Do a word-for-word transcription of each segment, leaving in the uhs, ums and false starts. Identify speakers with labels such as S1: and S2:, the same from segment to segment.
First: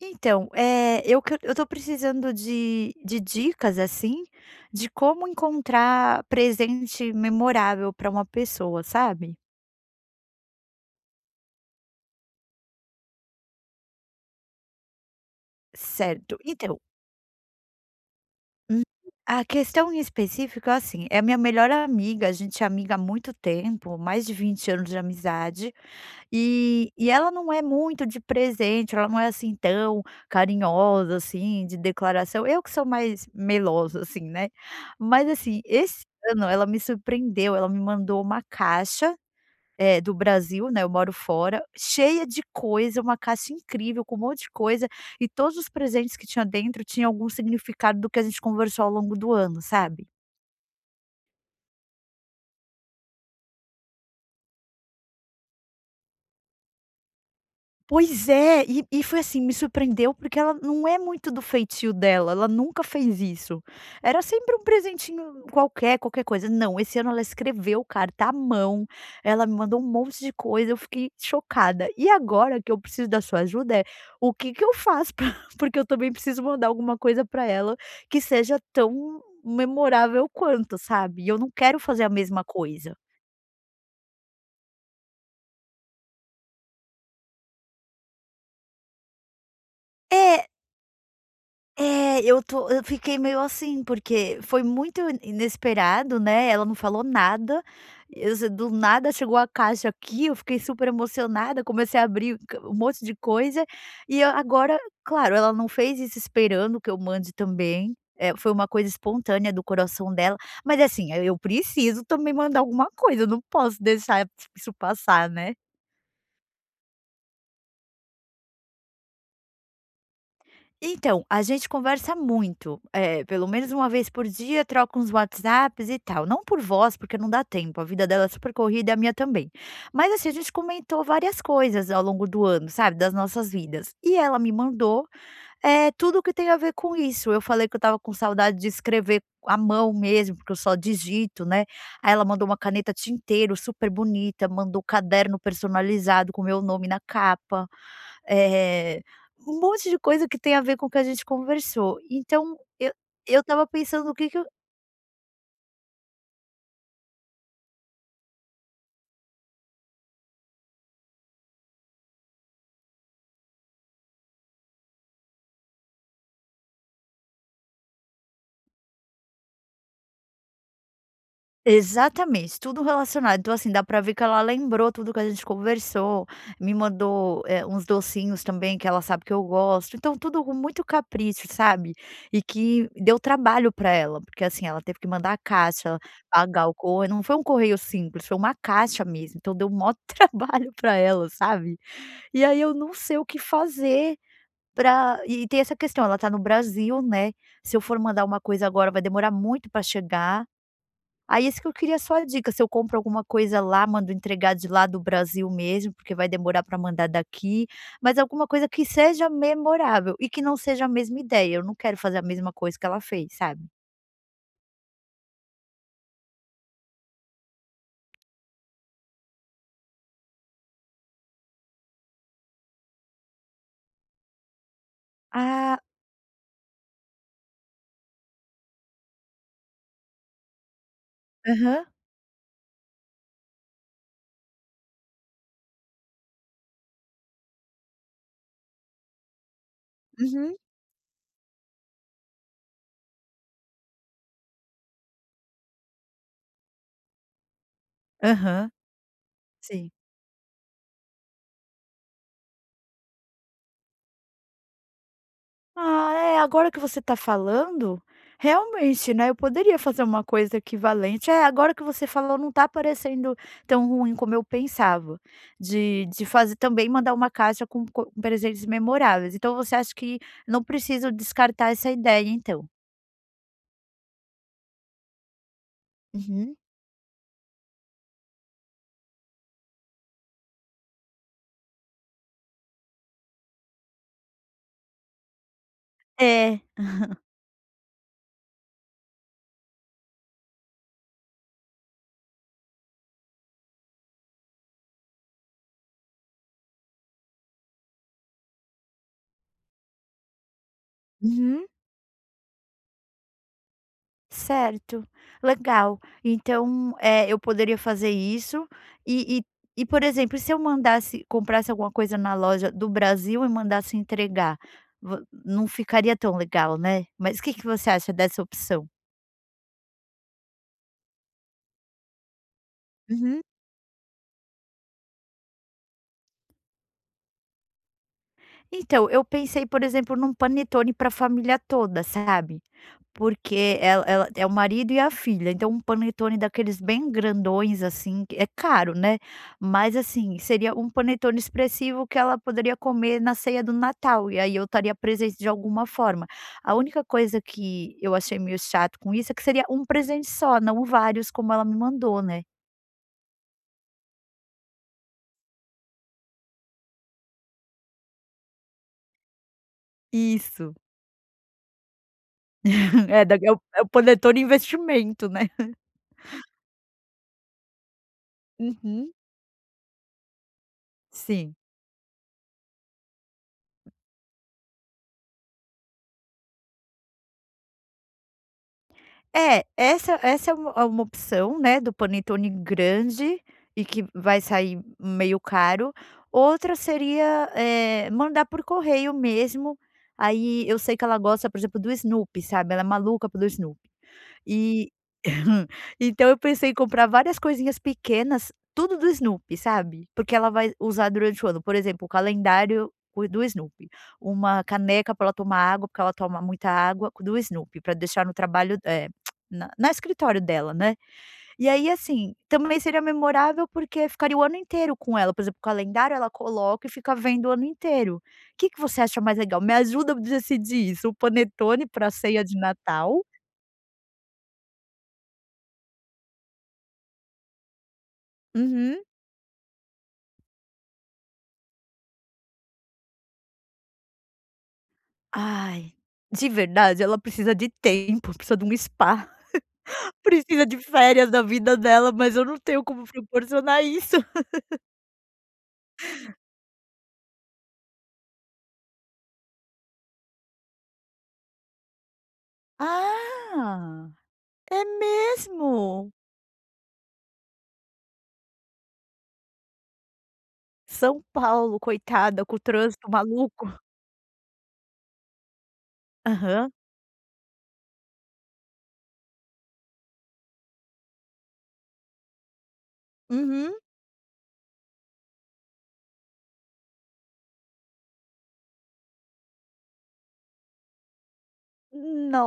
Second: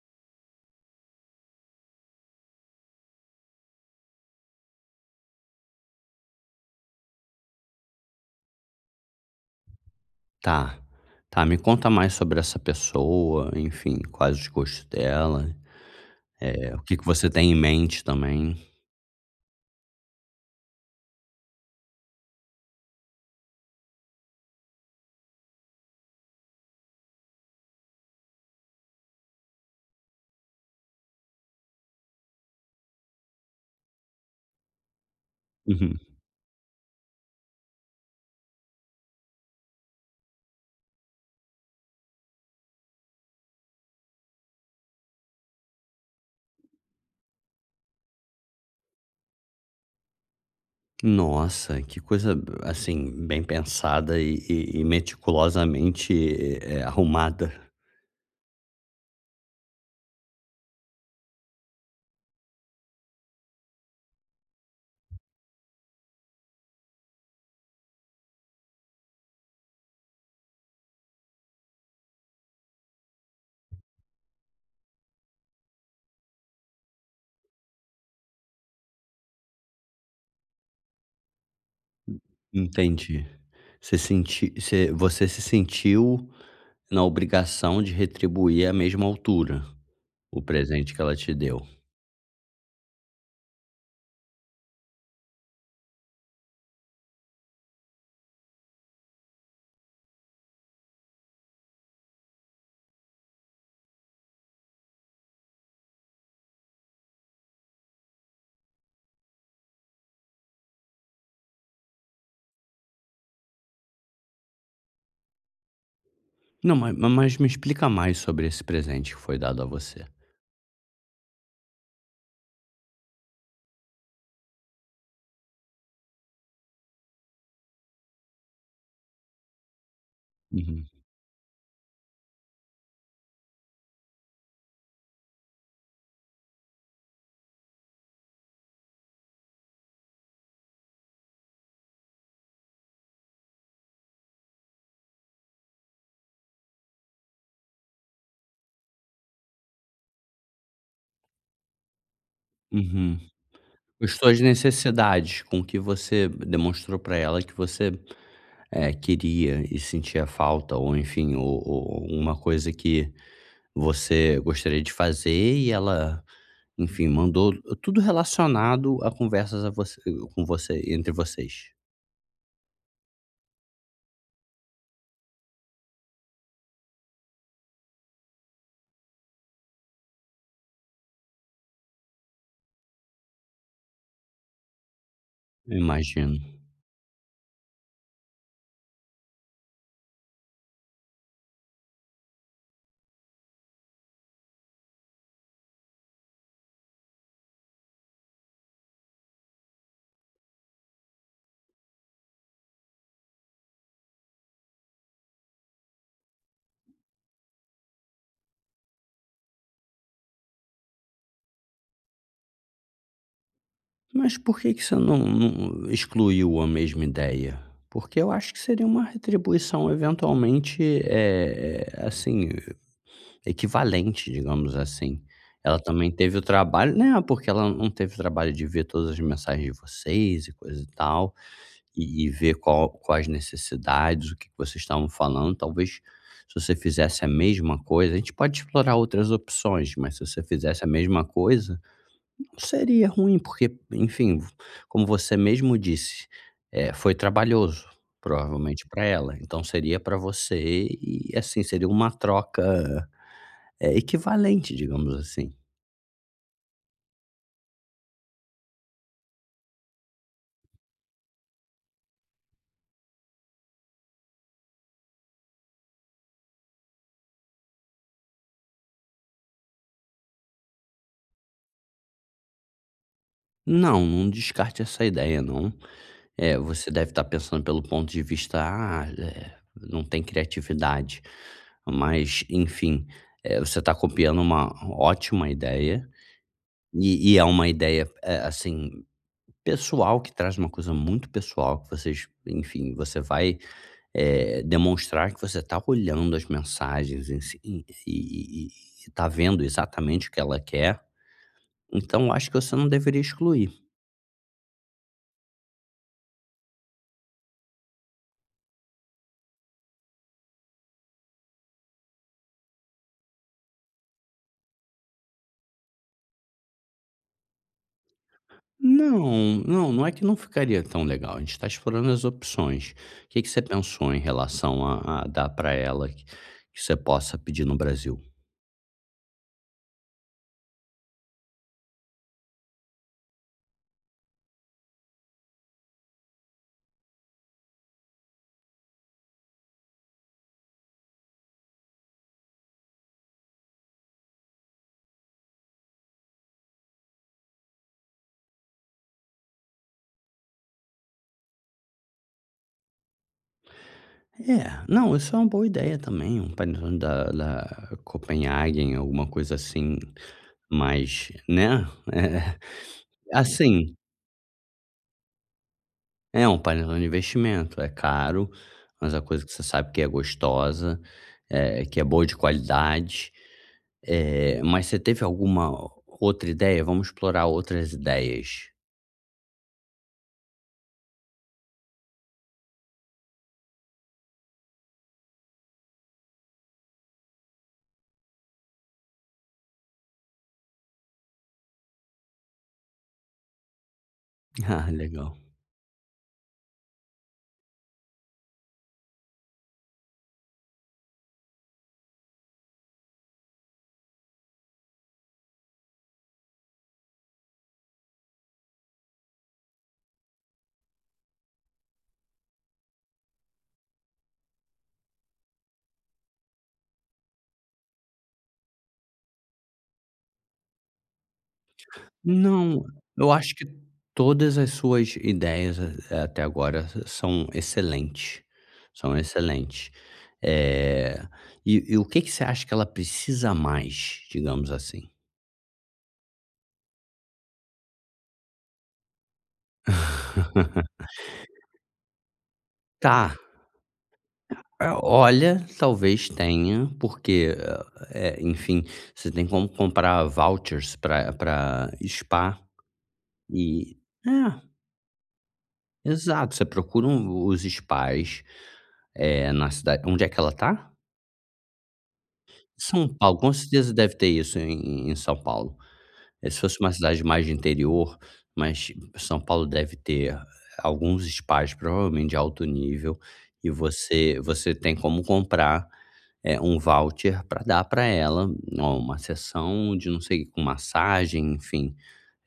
S1: Então, eh, eu que eu estou precisando de de dicas, assim, de como encontrar presente memorável pra uma pessoa, sabe?
S2: Tá, tá, me conta mais sobre essa pessoa, enfim, quais os gostos dela,
S1: Certo,
S2: eh,
S1: então
S2: o que que você tem em mente também.
S1: Hum, a questão em específico é assim: é a minha melhor amiga, a gente é amiga há muito tempo, mais de vinte anos de amizade e e ela não é muito de presente, ela não é, assim, tão carinhosa, assim, de declaração. Eu que sou mais melosa, assim, né, mas assim,
S2: Uhum.
S1: esse ano ela me surpreendeu, ela me mandou uma caixa, eh, do Brasil, né, eu moro fora, cheia de coisa, uma caixa incrível, com um monte de coisa e todos os presentes que tinha dentro tinha algum significado do que a gente conversou ao longo do ano, sabe.
S2: Nossa, que coisa b assim, bem pensada e e e meticulosamente, eh, arrumada.
S1: Pois é, e e foi assim me surpreendeu, porque ela não é muito do feitio dela, ela nunca fez isso. Era sempre um presentinho qualquer, qualquer coisa, não, esse ano ela escreveu carta à mão, ela me mandou um monte de coisa, eu fiquei chocada. E agora que eu preciso da sua ajuda é, o que que eu faço pra porque eu também preciso mandar alguma coisa para ela que seja tão memorável quanto, sabe, e eu não quero fazer a
S2: Hum,
S1: mesma coisa.
S2: entendi, você sente você você se sentiu na obrigação de retribuir à mesma altura o
S1: É.
S2: presente que ela te deu.
S1: É, eu tô eu fiquei meio assim, porque foi muito i inesperado, né, ela não falou nada, eu se do nada chegou a caixa aqui, eu fiquei super emocionada, comecei a abrir q um monte de coisa, e eu agora, claro, ela não fez isso esperando que eu mande também, eh, foi uma coisa espontânea do coração dela, mas assim, aí eu preciso também mandar alguma coisa, eu não posso deixar e isso passar, né.
S2: Não, ma ma mas me explica mais sobre esse presente que foi dado a você.
S1: Então a gente conversa muito, é pelo menos uma vez por dia, troca uns WhatsApps e tal, não por voz, porque não dá tempo. A vida dela é super corrida é a minha também. Mas assim a gente
S2: Uhum.
S1: comentou várias coisas ao longo do ano, sabe, das nossas vidas e ela me mandou, eh, tudo o que tem a ver com isso. Eu falei que eu estava com saudade de escrever a mão mesmo, porque eu só digito, né, aí ela mandou uma caneta tinteiro super bonita, mandou caderno personalizado com o meu nome na capa, eh, um monte de coisa que tem a ver com o que a gente conversou. Então, eu
S2: Uhum,
S1: eu estava
S2: com
S1: pensando
S2: as
S1: o que que
S2: suas
S1: eu
S2: necessidades, com que você demonstrou pra ela que você, eh, queria e sentia falta ou enfim, ou ou ou uma coisa que você gostaria de fazer e ela, enfim, mandou tudo relacionado a conversas a vo com você entre vocês.
S1: Exatamente, tudo relacionado. Então, assim dá pra ver que ela lembrou tudo que a gente conversou, me mandou eh, uns docinhos também, que ela sabe que eu gosto. Então, tudo com muito capricho, sabe? E que deu trabalho pra ela, porque assim ela teve que mandar a caixa,
S2: Imagino.
S1: pagar o corre não foi um correio simples, foi uma caixa mesmo. Então, deu o maior trabalho pra ela, sabe, e aí eu não sei o que fazer para e tem essa questão. Ela tá no Brasil, né, se eu for mandar uma coisa agora, vai demorar muito para chegar. Aí isso que eu queria só a dica. Se eu compro alguma coisa lá, mando entregar de lá do Brasil mesmo, porque vai demorar para mandar daqui, mas alguma coisa que seja memorável e que não seja a mesma ideia. Eu não quero fazer a mesma coisa que ela fez, sabe.
S2: Mas porque que você não não excluiu a mesma ideia? Porque eu acho que seria uma retribuição eventualmente, eh eh, assim, e equivalente, digamos assim.
S1: Ah.
S2: Ela também teve o trabalho não, porque ela não teve o trabalho de ver todas as mensagens de vocês e coisa e tal,
S1: Aham.
S2: e e ver qual quais necessidades, o que que vocês estavam falando. Talvez, se você fizesse a mesma coisa a gente pode explorar outras opções, mas se você
S1: Uhum.
S2: fizesse a mesma coisa, não seria ruim, porque, enfim, v como você mesmo disse, eh, foi trabalhoso,
S1: Aham.
S2: provavelmente pra ela, então
S1: Sim.
S2: seria pra você e, assim, seria uma troca, eh, equivalente, digamos assim.
S1: Ah, eh, agora que você tá falando realmente, né, eu poderia fazer uma coisa equivalente. Eh, agora que você falou, não tá parecendo tão ruim como eu pensava, de de fazer também mandar uma caixa com co presentes memoráveis. Então, você acha que não preciso descartar essa ideia, então?
S2: Não, não descarte essa ideia, não.
S1: Uhum.
S2: Eh, você deve estar pensando pelo ponto de vista: "Ah, eh, não tem criatividade". Mas, enfim, eh, você tá copiando uma ótima ideia.
S1: É.
S2: E e é uma ideia, eh, assim, pessoal, que traz uma coisa muito pessoal que vocês, enfim, você vai, eh, demonstrar que você tá olhando as mensagens em si, e e e e e tá vendo exatamente o que ela quer.
S1: Uhum.
S2: Então, eu acho que você não deveria excluir.
S1: Certo, legal, então, eh, eu poderia fazer isso e e e, por exemplo, se eu mandasse comprasse alguma coisa na loja do Brasil e mandasse entregar, vo não ficaria tão legal, né? Mas o quê que você acha dessa opção?
S2: Não, não, não é que não ficaria tão legal, a gente tá explorando as opções,
S1: Uhum.
S2: quê que você pensou em relação a a dar para ela, que você possa pedir no Brasil?
S1: Então eu pensei, por exemplo, num panetone para a família toda, sabe? Porque ela ela é o marido e a filha. Então, um panetone daqueles bem grandões, assim, que é caro, né, Mas, assim, seria um panetone expressivo que ela poderia comer na ceia do Natal. E aí eu estaria presente de alguma forma. A única coisa que eu achei meio chato com isso, é que seria um presente só, não vários, como ela me mandou, né.
S2: É não, isso é uma boa ideia também um panetone da da Kopenhagen, alguma coisa assim
S1: Isso.
S2: mas, né Eh,
S1: É da é o é o
S2: assim.
S1: panetone investimento, né?
S2: É um panelão de investimento, é caro,
S1: Uhum.
S2: mas a coisa que você sabe que é gostosa,
S1: Sim.
S2: eh, que é boa de qualidade, eh, mas você teve alguma outra ideia? Vamos explorar outras ideias.
S1: É, essa essa é uma, é uma opção, né, do panetone grande e que vai sair meio caro. Outra seria, eh, mandar por correio mesmo. Aí eu sei que ela gosta, por exemplo, do Snoopy, sabe, ela é maluca pelo Snoopy,
S2: Ah,
S1: e
S2: legal.
S1: então eu pensei em comprar várias coisinhas pequenas, tudo do Snoopy, sabe, porque ela vai usar durante o ano, por exemplo, o calendário do Snoopy, uma caneca pra ela tomar água, porque ela toma muita água, do Snoopy, para deixar no trabalho, eh, na na escritório dela, né. E aí, assim, também seria memorável, porque ficaria o ano inteiro com ela, por exemplo, o calendário, ela coloca e fica vendo o ano inteiro. Que que você acha mais legal? Me ajuda a decidir isso? O panetone para a ceia de
S2: Não,
S1: Natal
S2: eu acho que todas as suas ideias a até agora são excelentes,
S1: Uhum.
S2: são excelentes, eh, e e o quê que você acha que ela precisa mais? Digamos assim.
S1: Ai, de verdade, ela precisa de tempo, precisa de um spa, precisa de férias da vida dela, mas eu não tenho como
S2: Tá
S1: proporcionar isso.
S2: Ah, olha, talvez tenha, porque, eh, enfim, você tem como comprar vouchers para para spa, eh
S1: Ah,
S2: é.
S1: é mesmo.
S2: Exato, você procura um os spas, eh, na cidade onde é que ela tá?
S1: São Paulo, coitada com o
S2: São
S1: trânsito
S2: Paulo, com
S1: maluco.
S2: certeza deve ter isso em em em São Paulo, eh, se
S1: Aham.
S2: fosse uma cidade mais de interior, mas São Paulo deve ter alguns spas, provavelmente de alto nível e
S1: Uhum.
S2: você você tem como comprar, eh, um voucher para dar para ela, oh, uma sessão de não sei com massagem, enfim,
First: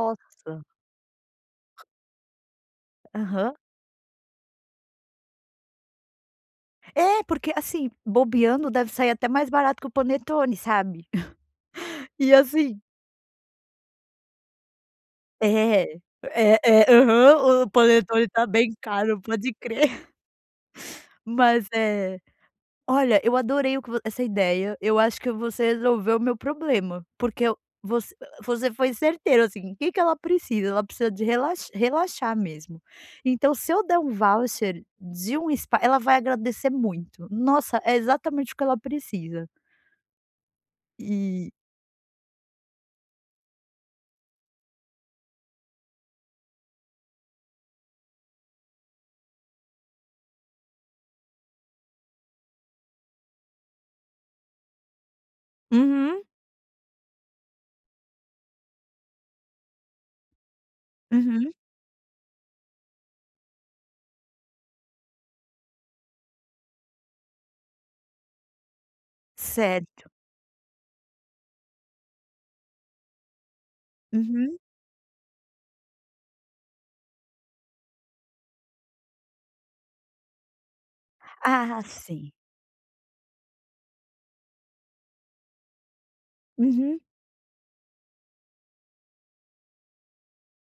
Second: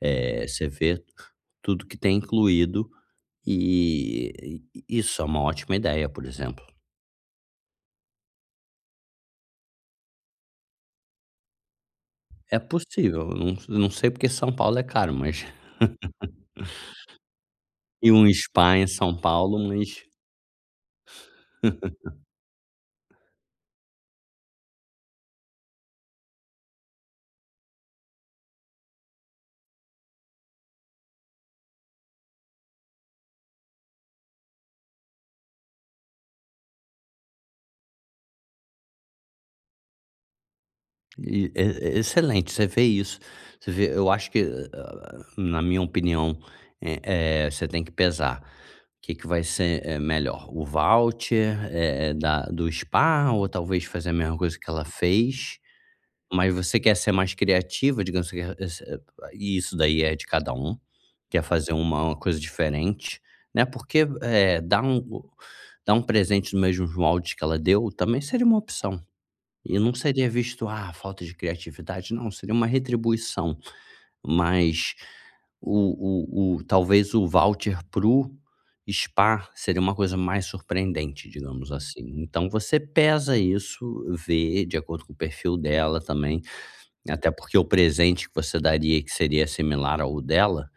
S2: eh, você vê tudo que tem incluído
S1: Aham.
S2: e isso é uma ótima ideia, por exemplo.
S1: É, porque, assim, bobeando deve sair até mais barato que o panetone, sabe. E
S2: É
S1: assim
S2: possível, não não sei porque São Paulo é caro, mas
S1: É é é aham, o
S2: eh, um
S1: panetone tá bem
S2: spa em São
S1: caro, pode
S2: Paulo, mas
S1: crer. Mas é olha, eu adorei o que voc essa ideia eu acho que você resolveu o meu problema, porque eu voc você foi certeiro, assim, quê que ela precisa? Ela precisa de relax relaxar mesmo então, se eu der um voucher de um spa, ela vai agradecer muito. Nossa, é exatamente o que ela precisa.
S2: E
S1: E
S2: é é excelente. Você vê isso, você vê eu acho que, hã hã, na minha opinião, eh eh, você tem que pesar o que que vai ser, eh, melhor. O voucher, eh eh, da do Spa, ou, talvez, fazer a mesma coisa que ela fez,
S1: Uhum.
S2: mas você quer ser mais criativa, digamos que você [unintelligible] e isso daí é de cada um. Quer
S1: Uhum.
S2: fazer um uma coisa diferente, né, porque, eh, dar um o dar um presente nos mesmos moldes que ela deu, também seria uma opção. E não
S1: Certo.
S2: seria visto: "ah! falta de criatividade", não, seria uma retribuição.
S1: Uhum.
S2: Mas o o o talvez o voucher para o Spa seria uma coisa mais surpreendente, digamos
S1: Ah,
S2: assim.
S1: sim.
S2: Então, você pesa isso, vê de acordo com o perfil dela também,
S1: Uhum.
S2: até porque o presente que você daria e que seria similar ao dela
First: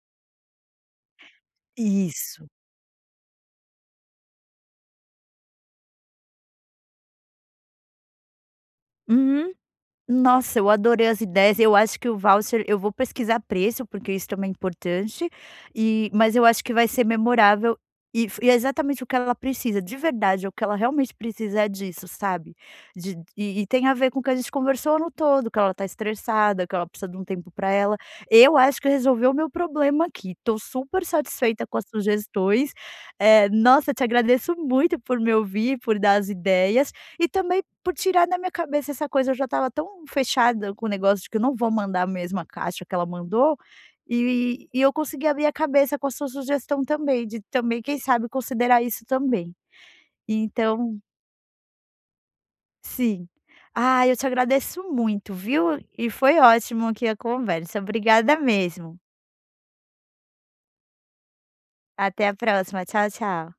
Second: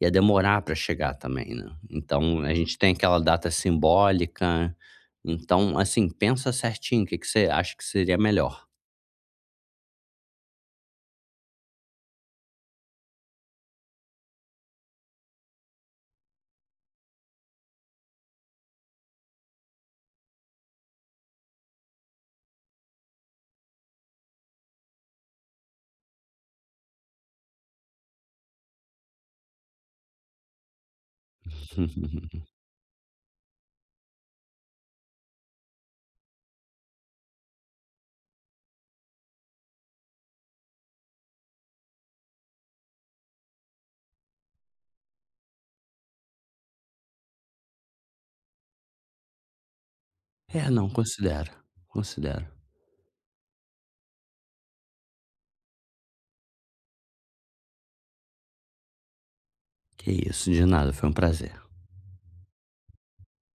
S2: ia demorar pra chegar também, né? Então,
S1: Isso.
S2: a gente tem aquela data simbólica. Então, assim, pensa certinho o que que você acha que seria melhor.
S1: Uhum. Nossa, eu adorei as ideias. Eu acho que o voucher eu vou pesquisar preço, porque isso também é importante, e mas eu acho que vai ser memorável e f e é exatamente o que ela precisa, de verdade, é o que ela realmente precisa, é disso, sabe? De e e tem a ver com o que a gente conversou no todo, que ela tá estressada, que ela precisa de um tempo pra ela. Eu acho que resolveu o meu problema aqui. Tô super satisfeita com as sugestões, eh, nossa, te agradeço muito por me ouvir, por dar as ideias e, também, por tirar na minha cabeça essa coisa eu já estava tão fechada com o negócio de que eu não vou mandar a mesma caixa que ela mandou, e e eu consegui abrir a cabeça com a sua sugestão também, de também, quem sabe, considerar isso, também,
S2: É, não,
S1: então
S2: considera, considera.
S1: Sim. Ah, eu te agradeço muito, viu? E foi ótimo, aqui, a conversa. Obrigada mesmo.
S2: Que isso! De nada, foi um prazer.
S1: Até a próxima. Tchau, tchau.